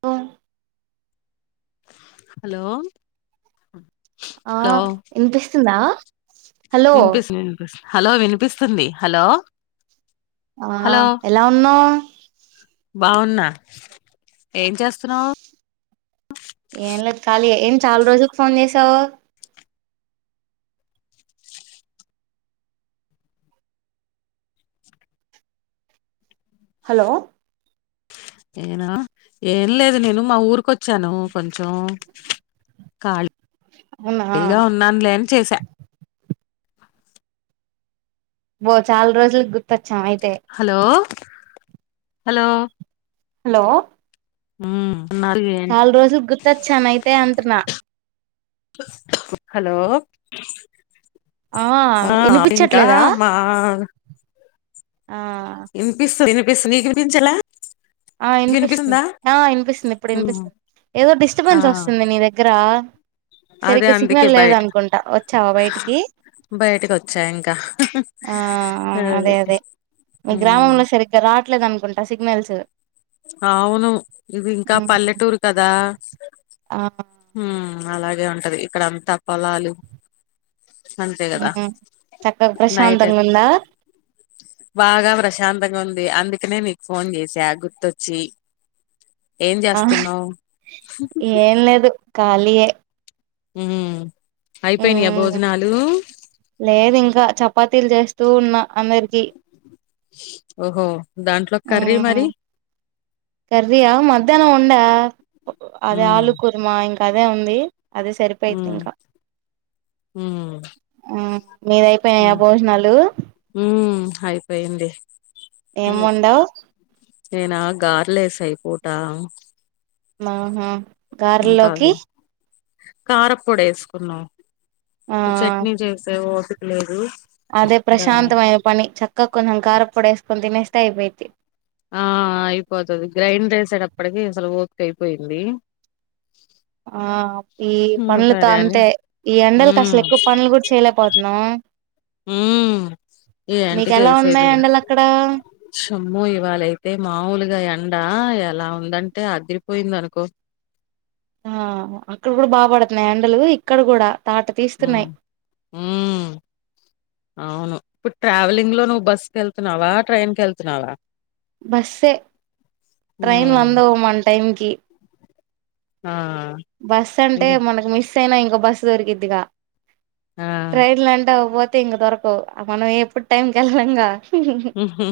పొ హలో ఆ హలో ఇనిపిస్తుందా హలో వినిపిస్తు వినిపిస్తు హలో వినిపిస్తుంది హలో ఆ హలో ఎలా ఉన్నావ్ బాగున్నా ఏంచేస్తున్నావ్ ఏం లేదు కాళియే ఏం చాలా రోజుకు ఫోన్ చేసావ్ హలో ఏన ఏం లేదు నేను మా ఊర్కొచ్చాను కొంచెం అవునా ఖాళీగా ఉన్నానులే అని చేసా ఓ చాల్ రోజులక్ గుర్తో హలో హలో హలో హు మ్ చాల్ రోజుక్ గుర్తొచ్చాను అయితే అంటున్న హలో ఆ ఆ ఇంకా వినిపించట్లేదా ఆ ఇనిపిస్తు ఇనిపిస్తు నీ ఇనిపించల ఆ ఇనిపిస్తుంది ఆ ఇనిపిస్తుంది ఇప్పుడు ఉమ్ ఇనిపిస్తుంది ఏదో ఆ డిస్టర్బెన్స్ వస్తుంది నీ దగ్గర అదే సరిగ్గా అందుకే సిగ్నల్ లేదనుకుంటా వచ్చావా బయటికి బయటికోచ్చా ఇంకా ఆ అదే అది అదే మీ ఉమ్ గ్రామంలో సరిగ్గా రావట్లేదు అనుకుంటా సిగ్నల్స్ అవును ఇది ఇంకా పల్లెటూరు కదా ఆ హూమ్ అలాగే ఉంటది ఇక్కడ అంతా పొలాలు అంతే కదా ఉమ్ చక్కగా నైట్ ప్రశాంతంగా ఉందా బాగా ప్రశాంతంగా ఉం ది అందుకనే నీకు ఫోన్ చేసా గుర్తొచ్చి ఏం ఆ చేస్తున్నావ్ ఏం లేదు కాలియే మ్ అయిపోయినాయా భోజనాలు పాతిల్ చేస్తూ ఉన్న అందరికీ ఓహో దాంట్లో కర్రీ మ్ మరి కర్రియ మధ్యనం ఉందా అదే హ్మ్ ఆలు కుర్మ ఇంకా అదే ఉంది అది హ్మ్ సరిపోయిదింక హ్మ్ మ్ మీవయిపోయినాయ హ్మ్ భోజనాలు హ్మ్ అయిపోయింది ఏం వొండావ్ నేనా గార్లేసా ఈ పూట ఆహా గారేళ్ళోకి కారపొడేసుకున్నం ఆ చట్నీ చేసే ఒపిక లేదు అదే దా ప్రశాంతమైన పని చక్క కొంచెం కారపోడి వేసుకోని తినేస్తే అయిపోయిద్ధి ఆ అయిపోతది గ్రైండ్ వేసేటప్పటికిీ అసలు ఓపిక అయిపోయింది ఆ ఈ ఇంగ పనులతో సరే అని అంతే ఈ ఎండలకి అసలు ఉమ్ ఎక్కువ పనులు కూడా చేయలేకపోతున్నం హుమ్ ఏంటి మీకెలా ఉన్నాయి చేసేది ఎండలు అక్కడ శోమ్మో ఇవాలైతే మాములుగా ఎండా అలా ఉందంటే ఆదిరిపోయింది అనుకో ఆ అక్కడ కూడా బా పడుతున్నాయ ఎండలు ఇక్కడ కూడా తాట మ్ తీస్తున్నాయి మ్ అవును ఇప్పుడు ట్రావెలింగ్ లో నువ్వు బస్ కేళ్తున్నావా ట్రైన్ కేళ్తున్నావా బస్సే ట్రైన్లు ఉమ్ అందవు మన టైంకి ఆ బస్ అంటే ఇగ మనకు మిస్ అయినా ఇంకో బస్సు దొరికిద్దిగా ఆ ట్రైన్లు అంటే ఒక పోతే ఇంక దొరకవు మనం ఎప్పుడు టైంకేళ్లంగా హా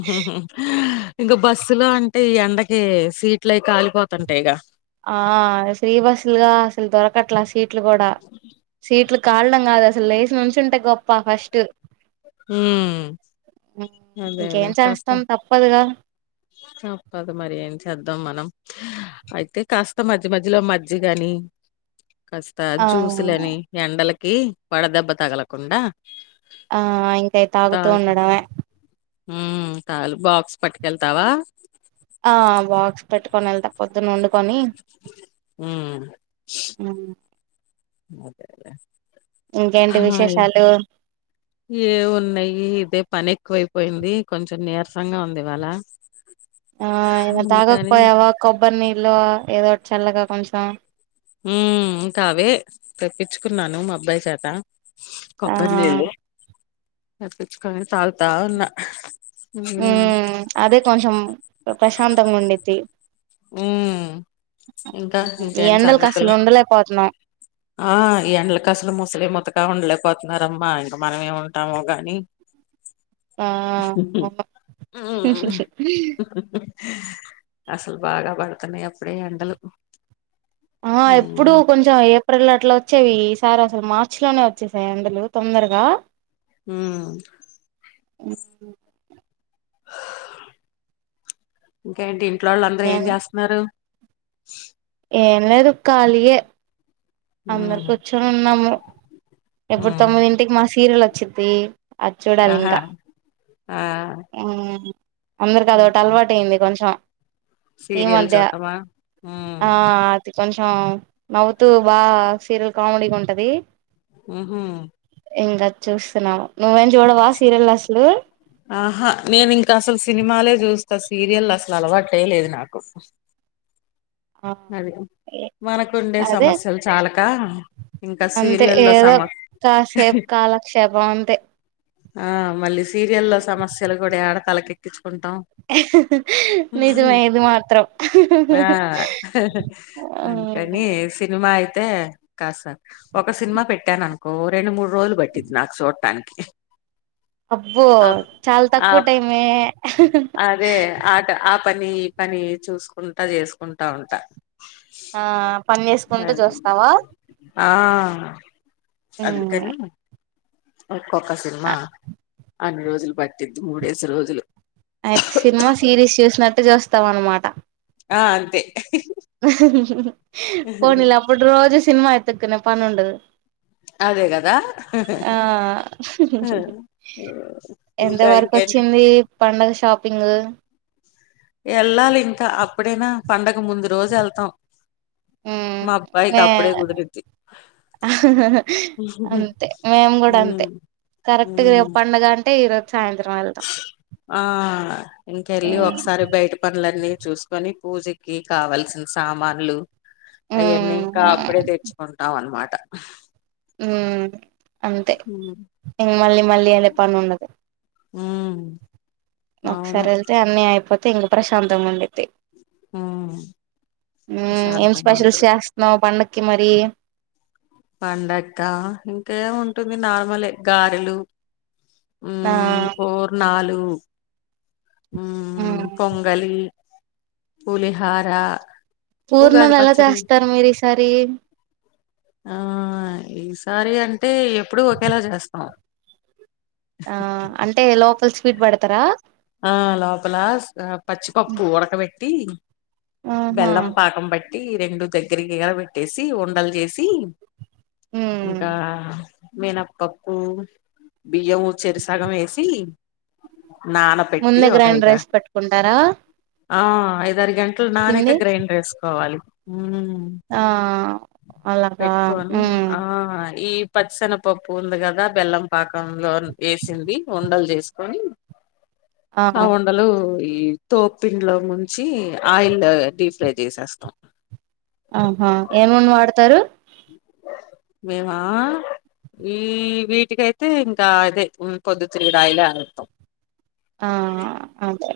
ఇంకా బస్సు లో అంటే ఈ ఎండకి సీట్లు అయి కాలిపోతంటాయి గా ఆ ఫ్రీ బస్లుగా అసలు దొరకట్లా సీట్ ట్లు కూడా సీట్లు కాల్డం కాదు అసలు లేచి నుంచిుంటే గొప్ప ఫస్ట్ ఉమ్ అదేలే ఇంకేం కాస్త చేస్తాం తప్పదుగా తప్పదు మరి ఏం చేద్దాం మనం అయితే కాస్త మధ్య మధ్యలో మజ్జిగ ని కాస్త ఆ జ్యూసులని ఎండలకి వడదెబ్బ తగలకుండా ఆ ఇంకయి తాగుతూ ఉండడమే హూ కాల్ బాక్స్ పట్కెళ్తావా ఆ బాక్స్ పెట్టుకోనెల్త పొద్ దునొండుకొని ఉమ్ ఆ అదే లే ఇంకేంటి విశేషాలు ఏ ఉన్నయి ఇదే పన్నెక్కువైపోయింది. కొంచెం నీరసంగా ఉంది ఇవాళ. ఆ ఇగ అందుకని తాగకపోయావా కొబ్బరినీళ్ళో ఏదోటి చల్లగా కొంచెం మ్మ్ ఇంకవే తెప్పిచ్చుకున్నాను మా అబ్బాయి చేత ఆ కొబ్బరినీల్లు తెప్పిచ్చుకోగానే తాగుతా ఉన్న మ్మ్ అదే కొంచెం ప్రశాంతంగా ఉండిద్ది. ఉమ్ ఇంకా ఈ ఇంకేంటి ఎండలకు సంగతులు అస్సల్ ఉండలేకపోతున్నాం ఆ ఈ ఎండలకి అసలు ముసలి ముతకా ఉండలేకపోతున్నారమ్మా ఇంకా మనం ఏముంటామో గాని ఆ మ్మ్ అసల్ బాగా పడుతున్నాయి అప్పుడే ఎండలు ఆ ఎప్పుడు కొంచెం ఏ ప్రియిల్ అట్లా ఓచ్చేవి ఈసార్ అసలు మార్చిలోనే ఒచ్చేసాయి ఎండలు తొందరగా మ్మ్ ఇంకేంటి ఇంట్లో వాళ్ళు అందరూ ఏం జేస్తున్నారు ఏం లేదు ఖాళీయే అందరు ఉమ్ కూర్చొని ఉన్నాము ఇప్పుడు ఉమ్ తొమ్మిదింటికి మా సీరియల్ ఒచ్చిద్ది. అది ఆహా చూడాలింకా ఆ ఉమ్ అందర్కి అదొటి ఇంకా అలవాటు అయింది కొంచెం ఈ సీరియల్ మధ్య చూడటమా ఉమ్ ఆ అద్ కొంచెం నవ్వుతూ బాగా సీరియల్ కామెడీగూంటది. మ్మ్ హు ఇంగా చూస్తున్నావు నువ్వేం జూడవా సీరియల్ అసలు అంత్ సీరియల్ అసల అలవాటేలేదు నాకు ఆ నది మనకుండే అదే సమస్యలు చాలకా అంతే ఏదో కాసేప్ కాలక్షేపం అంతే ఆ మళ్ళీ సీరియల్లో సమస్యలు గూడా ఏడతలకెక్కించు నిజమే ఇది మాత్రం ఆ అందుకని సిని మా అయితే కాస్త ఒక సినిమా పెట్టాననుకో రెండు మూడు రోజులు పట్టిద్ నాకు సూటానికి అబ్బో అప్ చాలా తక్కువ ఆప్ టైమే అదే ఆట అప్ పని ఈ పని చూసుకుంటా చేసుకుంటా ఉంటా ఆ పని చేసుకుంటూ అద్ చూస్తావా ఆ అందుకని ఒక్కొక్క సినిమా అన్ని రోజులు బట్ అయిత్ సినిమా సిరీస్ చూసినట్టు చూస్తాం అనమాట ఆ అంతే పోనీలే అప్పుడు రోజు సినిమా ఎత్తుకునే పనుండదు. అదే కదా ఆ ఇంకా ఎంతవరకొ ఇంకేంటి కోచ్చింది పండగ షాపింగు యేళ్ళాలి ఇంకా అప్పుడేనా పండగ ముందు రోజు ఏళ్తాం. మ్మ్ మా అబ్బాయిక్ అప్పుడే గుదిర్రిద్ది ఆహా అంతే మేము గూడా అంతే ఉమ్, కరెక్ట్ గా ఉమ్. అప్పు పండగ అంటే ఈరోజ సాయంత్రం ఎళ్తామ్ ఆ ఇంకెళ్ళి ఒకసారి బైట పనులన్నీ చూస్కొని పూజకి కావల్సిన సామాన్లు అయ్యన్నీ ఇంకా మ్మ్ అప్పుడే తెచ్చుకుంటాం అన్నమాట మ్మ్ అంతే ఉమ్, ఇంగ మళ్ళీ మళ్ళీ అదే పనుండదు ఉమ్, అవును ఒకసారెళ్తే అన్నీ అయిపోతే ఇంగ ప్రశాంతంగుంది. ఉమ్, మ్మ్ ఏం ప్రశాంతంగా స్పెషల్స్ ఉంటుంది కదా. చేస్తున్నావ్ పండక్ కి మరి పండక్కా ఇంకేముంటుంది నార్మలే గారెలు హు ఆ మ్మ్ పూర్ణాలు మ్మ్ పొంగలి పులిహారా పూర్ణలేలా చేస్తారు మీరిసారి సారీ అంటే ఎప్పుడు ఒకేలా జేస్తం ఆ అంటే లోకల్ స్వీట్ బెడ్తరా ఆ లోపలస్ పచ్చిపప్పు ఉడకబెట్టి ఆహా బెల్లం పాకం బట్ ట్టి రెండు దగ్గరికి గ బెట్టేసి ఉండల్ జేసి ఉమ్ ఇంకా మినపప్పు బియ్యము చేరిసగమేసి నా ముందే గ్రైండ్ రైస్ పట్టుకుంటారా ఆ ఐదారు గంటలు నానక గ్రైండ్రెస్కోవాలి మ్మ్ ఆ అలాగా పెట్టుకోని ఉమ్ ఆ ఈ పచ్చిసెనగపప్పు ఉంది గదా బెల్లం పాకంలో ఏసింది ఉండలు జేస్కొని ఆ ఉండలు ఈ తోప్పింన్లో ముంచి ఆయిల్ డీ ఫ్రై చేసేస్తాం ఆహా ఏం నూనె వాడ్తరు మేమా ఈ వీటికైతే ఇంకా అదే పొద్దుతిరుగుడు ఆయిలే ఆడ్తం ఆ అంతే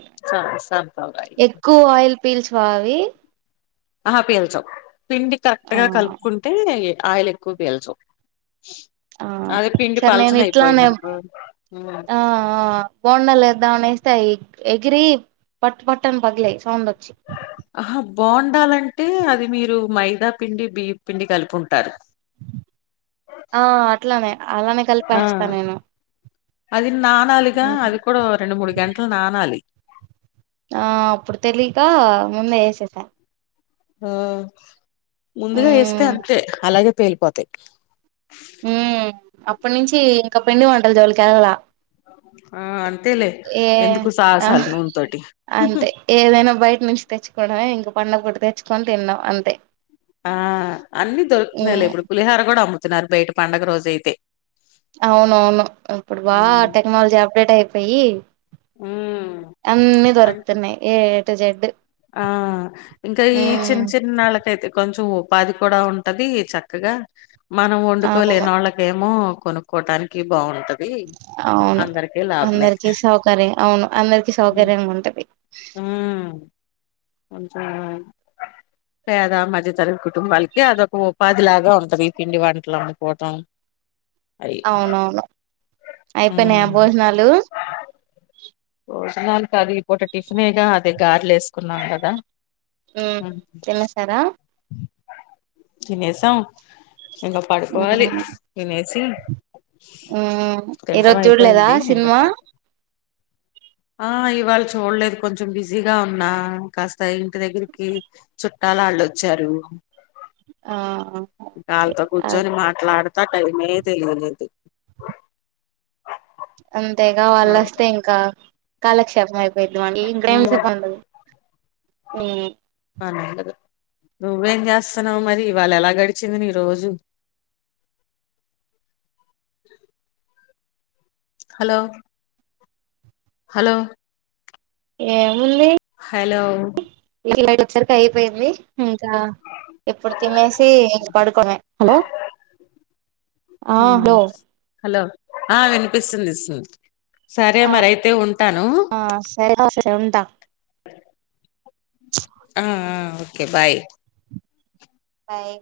సన్ఫ్లవర్ ఆయిల్ ఎక్కువ ఆయిల్ పీల్చవా అవి ఆహా పీల్చవు పిండి ఆ కరెక్ట్గా కలుప్కుంటే ఆయిల్ ఎక్కువ పీల్చవ్ ఆ సర్ నేను ఇట్లానే అయిపోయింది అనుకో హ్మ్ ఆ ఆ బోండలేద్దమనేస్తే అయ్యి ఎగిరి పట్ పట్టని పగ్లయి సౌండ్ ఒచ్చి ఆహా బోండాలంటే అది మీరు మైదా పిండి బియ్యప్పిండి కలిపుంటారు ఆ అట్లానే అలానే ఆ! కలిపేస్తా నేను అది నానాలిగా అది కూడా రెండు మూడు గంటలు నానాలి ఆ అప్పుడు తెలీక ముందే వేసేసా ఆ ముందుగా వేస్తే మ్మ్ అంతే అలాగే పేలిపోతయి హుమ్ అప్పట్నుంచి ఇంకా పిండి వంటల జోలికేల్లాల ఆ! అంతేలే ఏ ఎందుకు ఆ సాహసాలు నూనెతోటి. అంతే ఏదైనా బైట్నుంచి తెచ్చుకో కోవడమే ఇంకా పండగ పూట తెచ్చుకోని తిన్నం అంతే ఆ అన్ని దోల్కుతున్నాయి లే మ్మ్ ఇపుడు పులిహోర కూడా అమ్ముతున్నారు బైట పండుగ రోజైతే అవునవును ఇప్పుడు బా హ్మ్. టెక్నాలజీ అప్డేట్ అయిపోయి హ్మ్. అన్నీ అన్ దొరుకుతున్నాయి ఏ టు జెడ్డు ఆ ఇంకా ఈ చిన్న చిన్నళ్ళకైతే కొంచం ఉపాధి కూడా ఉంటది చక్కగా మనం అవును వండుకోలేనోళ్లకేమో కొనుక్కోటాని కి బాగుంటది అవును అందరికీ లాభమే అందరికి సౌకర్యం అవును అందరికి సౌకర్యంగా ఉంటది హు మ్మ్ కొంచం పేద మధ్యతర్గతి కుటుంబాలకి అదొక ఉపాధి లాగా ఉంటంది ఈ పిండి వంటలండుకోటం అవునవును అయిపయినయ భోజనాలు భోజనాలు కాద్ ఈ పూట టిఫినేగా అదే గర్లేసుకున్నాం కదా మ్ తిన్నెసారా తినేసం ఇంకా పడుకోవాలి తినేసి హుమ్ తినటం ఈరోజు చూడలేదా అయిపోయింది ఇంకా సినిమా పడు ఆ ఇవాళ్ళ చూలేదు కొంచెం బిజీగా ఉన్నా కాస్త ఇంటి దగ్గరికి చుట్టాలలో చ్చారు ఆ ఓకే ఇంకాళ్ళతో కూర్చొని మాట్లాడ్తా టైమే తెలియలేదు అంతేగా వాళ్ళోస్తే ఇంకా కాలక్షేపమై పెట్టుమను ఈ [unintelligible] పండు ఊ పనైనది నువ్వేం జేస్తున్నావు మరి ఇవాళేలా గడిచింది నీ రోజు హలో హలో ఏం హలో ఇంటికి లేటోచరికి అయిపోయింది ఇంకా ఇప్పుడు తినేసి ఇంగ పడుకోడమే హలో ఆ ఊ హలో హలో ఆ వినిపిస్తుంది సరే మరైతే ఉం ఆ సరే సరే ఉంటా ఆ ఆ ఓకే బాయ్ బాయ్